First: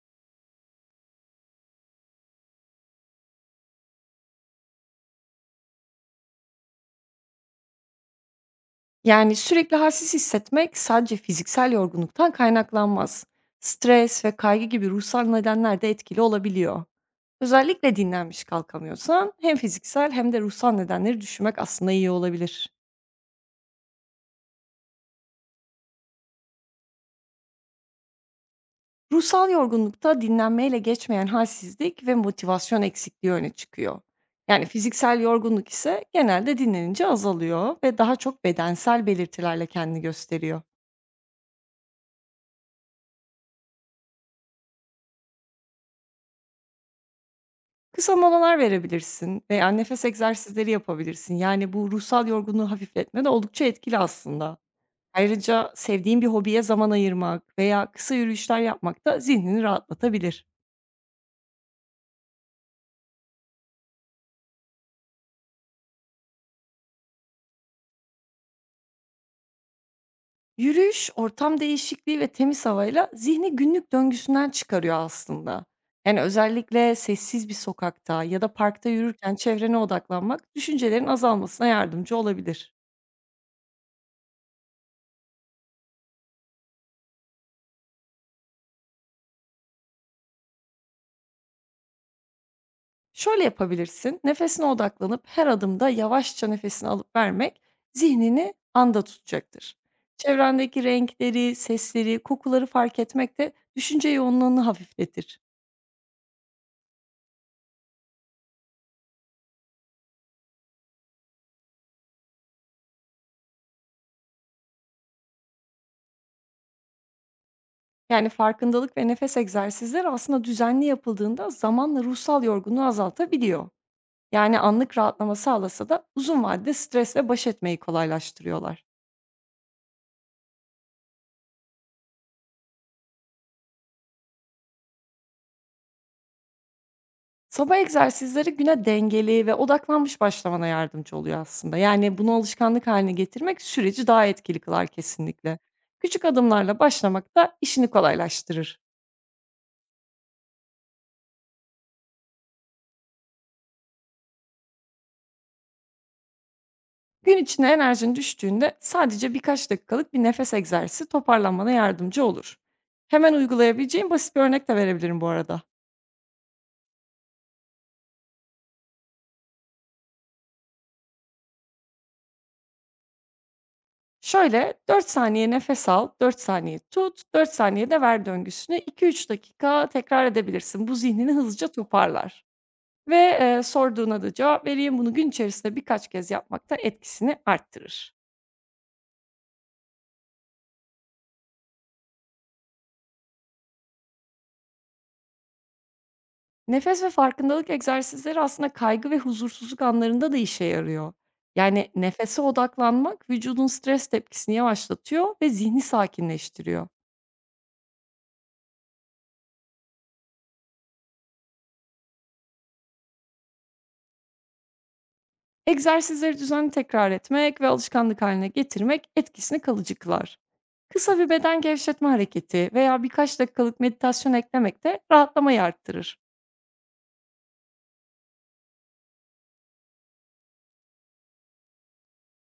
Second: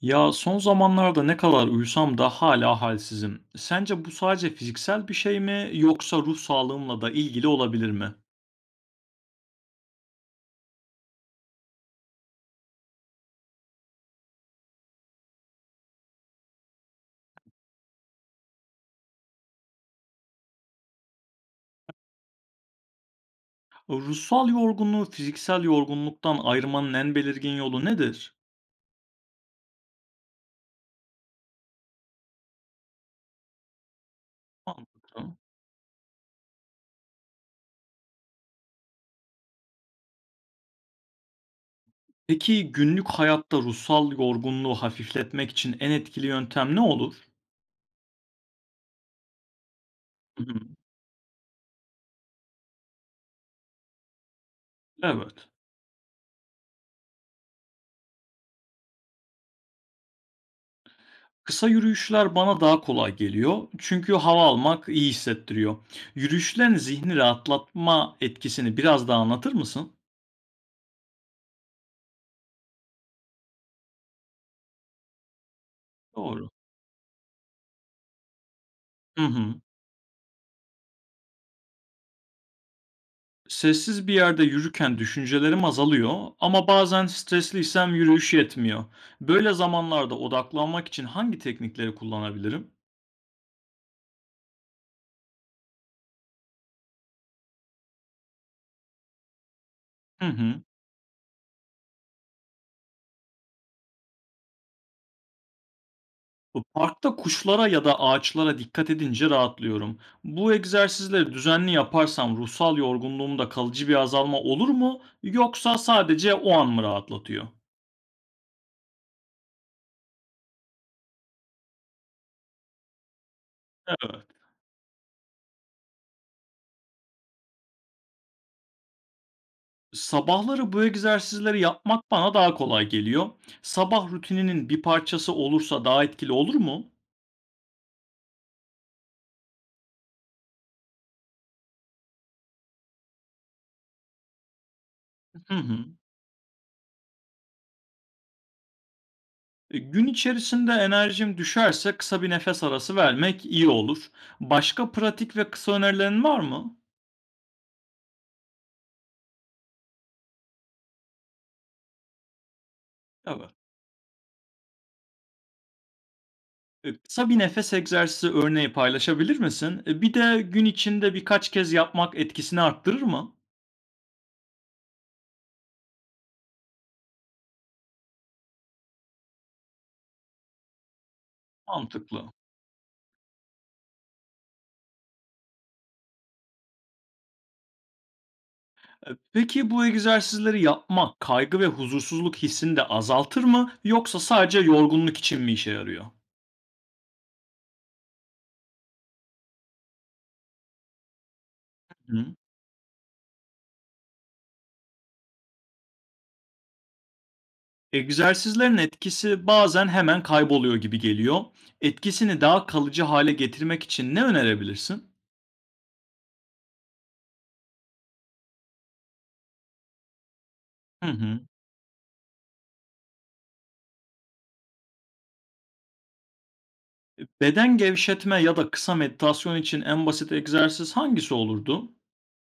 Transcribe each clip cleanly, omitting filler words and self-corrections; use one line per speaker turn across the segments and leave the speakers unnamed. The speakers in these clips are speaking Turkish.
Ya son zamanlarda ne kadar uyusam da hala halsizim. Sence bu sadece fiziksel bir şey mi yoksa ruh sağlığımla da ilgili olabilir mi?
Yani, sürekli halsiz hissetmek sadece fiziksel yorgunluktan kaynaklanmaz. Stres ve kaygı gibi ruhsal nedenler de etkili olabiliyor. Özellikle dinlenmiş kalkamıyorsan hem fiziksel hem de ruhsal nedenleri düşünmek aslında iyi olabilir.
Ruhsal yorgunluğu fiziksel yorgunluktan ayırmanın en belirgin yolu nedir?
Ruhsal yorgunlukta dinlenmeyle geçmeyen halsizlik ve motivasyon eksikliği öne çıkıyor. Yani fiziksel
Mantıklı.
yorgunluk ise genelde dinlenince azalıyor ve daha çok bedensel belirtilerle kendini gösteriyor.
Peki günlük hayatta ruhsal yorgunluğu hafifletmek için en etkili yöntem ne olur?
Kısa molalar verebilirsin veya nefes
Hı hı.
egzersizleri yapabilirsin. Yani, bu ruhsal yorgunluğu hafifletme de oldukça etkili aslında.
Evet.
Ayrıca sevdiğin bir hobiye zaman ayırmak veya kısa yürüyüşler yapmak da zihnini rahatlatabilir.
Kısa yürüyüşler bana daha kolay geliyor çünkü hava almak iyi hissettiriyor. Yürüyüşlerin zihni rahatlatma etkisini biraz daha anlatır mısın?
Yürüyüş, ortam değişikliği ve temiz havayla zihni günlük döngüsünden çıkarıyor aslında. Yani,
Doğru.
özellikle sessiz bir sokakta ya da parkta
Hı
yürürken
hı.
çevrene odaklanmak düşüncelerin azalmasına yardımcı olabilir.
Sessiz bir yerde yürürken düşüncelerim azalıyor ama bazen stresliysem yürüyüş yetmiyor. Böyle zamanlarda odaklanmak için hangi teknikleri kullanabilirim?
Şöyle yapabilirsin. Nefesine odaklanıp her adımda yavaşça nefesini alıp vermek zihnini anda tutacaktır.
Hı hı.
Çevrendeki renkleri, sesleri, kokuları fark etmek de düşünce yoğunluğunu hafifletir.
Bu parkta kuşlara ya da ağaçlara dikkat edince rahatlıyorum. Bu egzersizleri düzenli yaparsam ruhsal yorgunluğumda kalıcı bir azalma olur mu yoksa sadece o an mı rahatlatıyor?
Yani farkındalık ve nefes egzersizleri aslında düzenli yapıldığında zamanla ruhsal yorgunluğu azaltabiliyor.
Evet.
Yani anlık rahatlama sağlasa da uzun vadede stresle baş etmeyi kolaylaştırıyorlar.
Sabahları bu egzersizleri yapmak bana daha kolay geliyor. Sabah rutininin bir parçası olursa daha etkili olur mu?
Sabah egzersizleri güne dengeli ve odaklanmış başlamana yardımcı oluyor aslında. Yani bunu alışkanlık haline getirmek süreci daha etkili kılar
Hı
kesinlikle.
hı.
Küçük adımlarla başlamak da işini kolaylaştırır.
Gün içerisinde enerjim düşerse kısa bir nefes arası vermek iyi olur. Başka pratik ve kısa önerilerin var mı?
Gün içinde enerjin düştüğünde sadece birkaç dakikalık bir nefes egzersizi toparlanmana yardımcı olur. Hemen
Evet.
uygulayabileceğin basit bir örnek de verebilirim bu arada.
Kısa bir nefes egzersizi örneği paylaşabilir misin? Bir de gün içinde birkaç kez yapmak etkisini arttırır mı?
Şöyle 4 saniye nefes al, 4 saniye tut, 4 saniye de ver döngüsünü 2 3 dakika tekrar edebilirsin. Bu zihnini hızlıca
Mantıklı.
toparlar. Ve, sorduğuna da cevap vereyim. Bunu gün içerisinde birkaç kez yapmak da etkisini arttırır.
Peki bu egzersizleri yapmak kaygı ve huzursuzluk hissini de azaltır mı? Yoksa sadece yorgunluk için mi işe yarıyor?
Nefes ve farkındalık egzersizleri aslında kaygı ve huzursuzluk anlarında da işe yarıyor. Yani
Hı.
nefese odaklanmak vücudun stres tepkisini yavaşlatıyor ve zihni sakinleştiriyor.
Egzersizlerin etkisi bazen hemen kayboluyor gibi geliyor. Etkisini daha kalıcı hale getirmek için ne önerebilirsin?
Egzersizleri düzenli tekrar etmek ve alışkanlık haline getirmek etkisini kalıcı kılar.
Hı
Kısa bir
hı.
beden gevşetme hareketi veya birkaç dakikalık meditasyon eklemek de rahatlamayı arttırır.
Beden gevşetme ya da kısa meditasyon için en basit egzersiz hangisi olurdu?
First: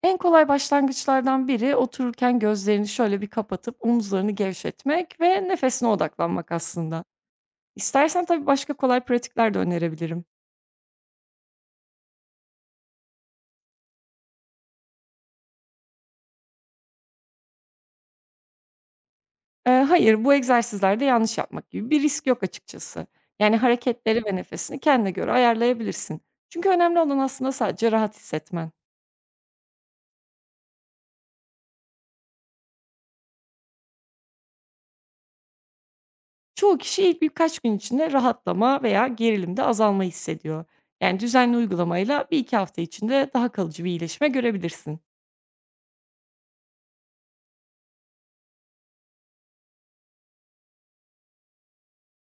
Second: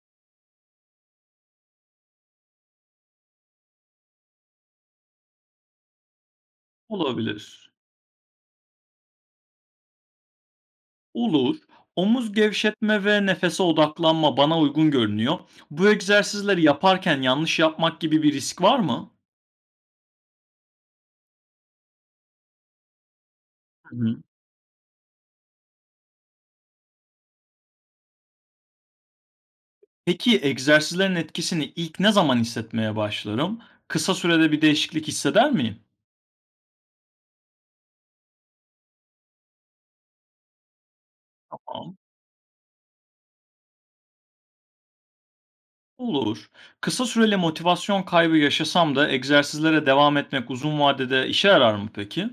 En kolay başlangıçlardan biri otururken gözlerini şöyle bir kapatıp omuzlarını gevşetmek ve nefesine odaklanmak aslında.
Olabilir.
İstersen tabii başka kolay pratikler de önerebilirim.
Olur. Omuz gevşetme ve nefese odaklanma bana uygun görünüyor. Bu egzersizleri yaparken yanlış yapmak gibi bir risk var mı?
Hayır, bu egzersizlerde yanlış yapmak gibi bir risk yok açıkçası. Yani
Hı hı.
hareketleri ve nefesini kendine göre ayarlayabilirsin. Çünkü önemli olan aslında sadece rahat hissetmen.
Peki egzersizlerin etkisini ilk ne zaman hissetmeye başlarım? Kısa sürede bir değişiklik hisseder miyim?
Çoğu kişi ilk birkaç gün içinde rahatlama veya gerilimde azalma hissediyor. Yani düzenli
Tamam.
uygulamayla 1 2 hafta içinde daha kalıcı bir iyileşme görebilirsin.
Olur. Kısa süreli motivasyon kaybı yaşasam da egzersizlere devam etmek uzun vadede işe yarar mı peki?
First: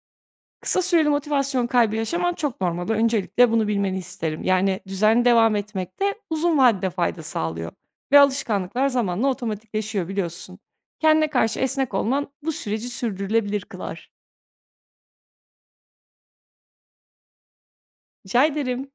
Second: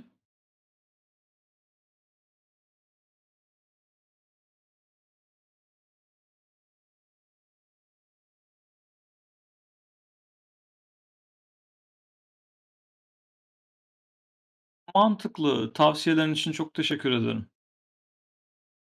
Kısa süreli motivasyon kaybı yaşaman çok normal. Öncelikle bunu bilmeni isterim. Yani düzenli devam etmek de uzun vadede fayda sağlıyor. Ve alışkanlıklar zamanla otomatikleşiyor biliyorsun. Kendine karşı esnek olman bu süreci sürdürülebilir kılar.
Mantıklı. Tavsiyelerin için çok teşekkür ederim.
Rica ederim.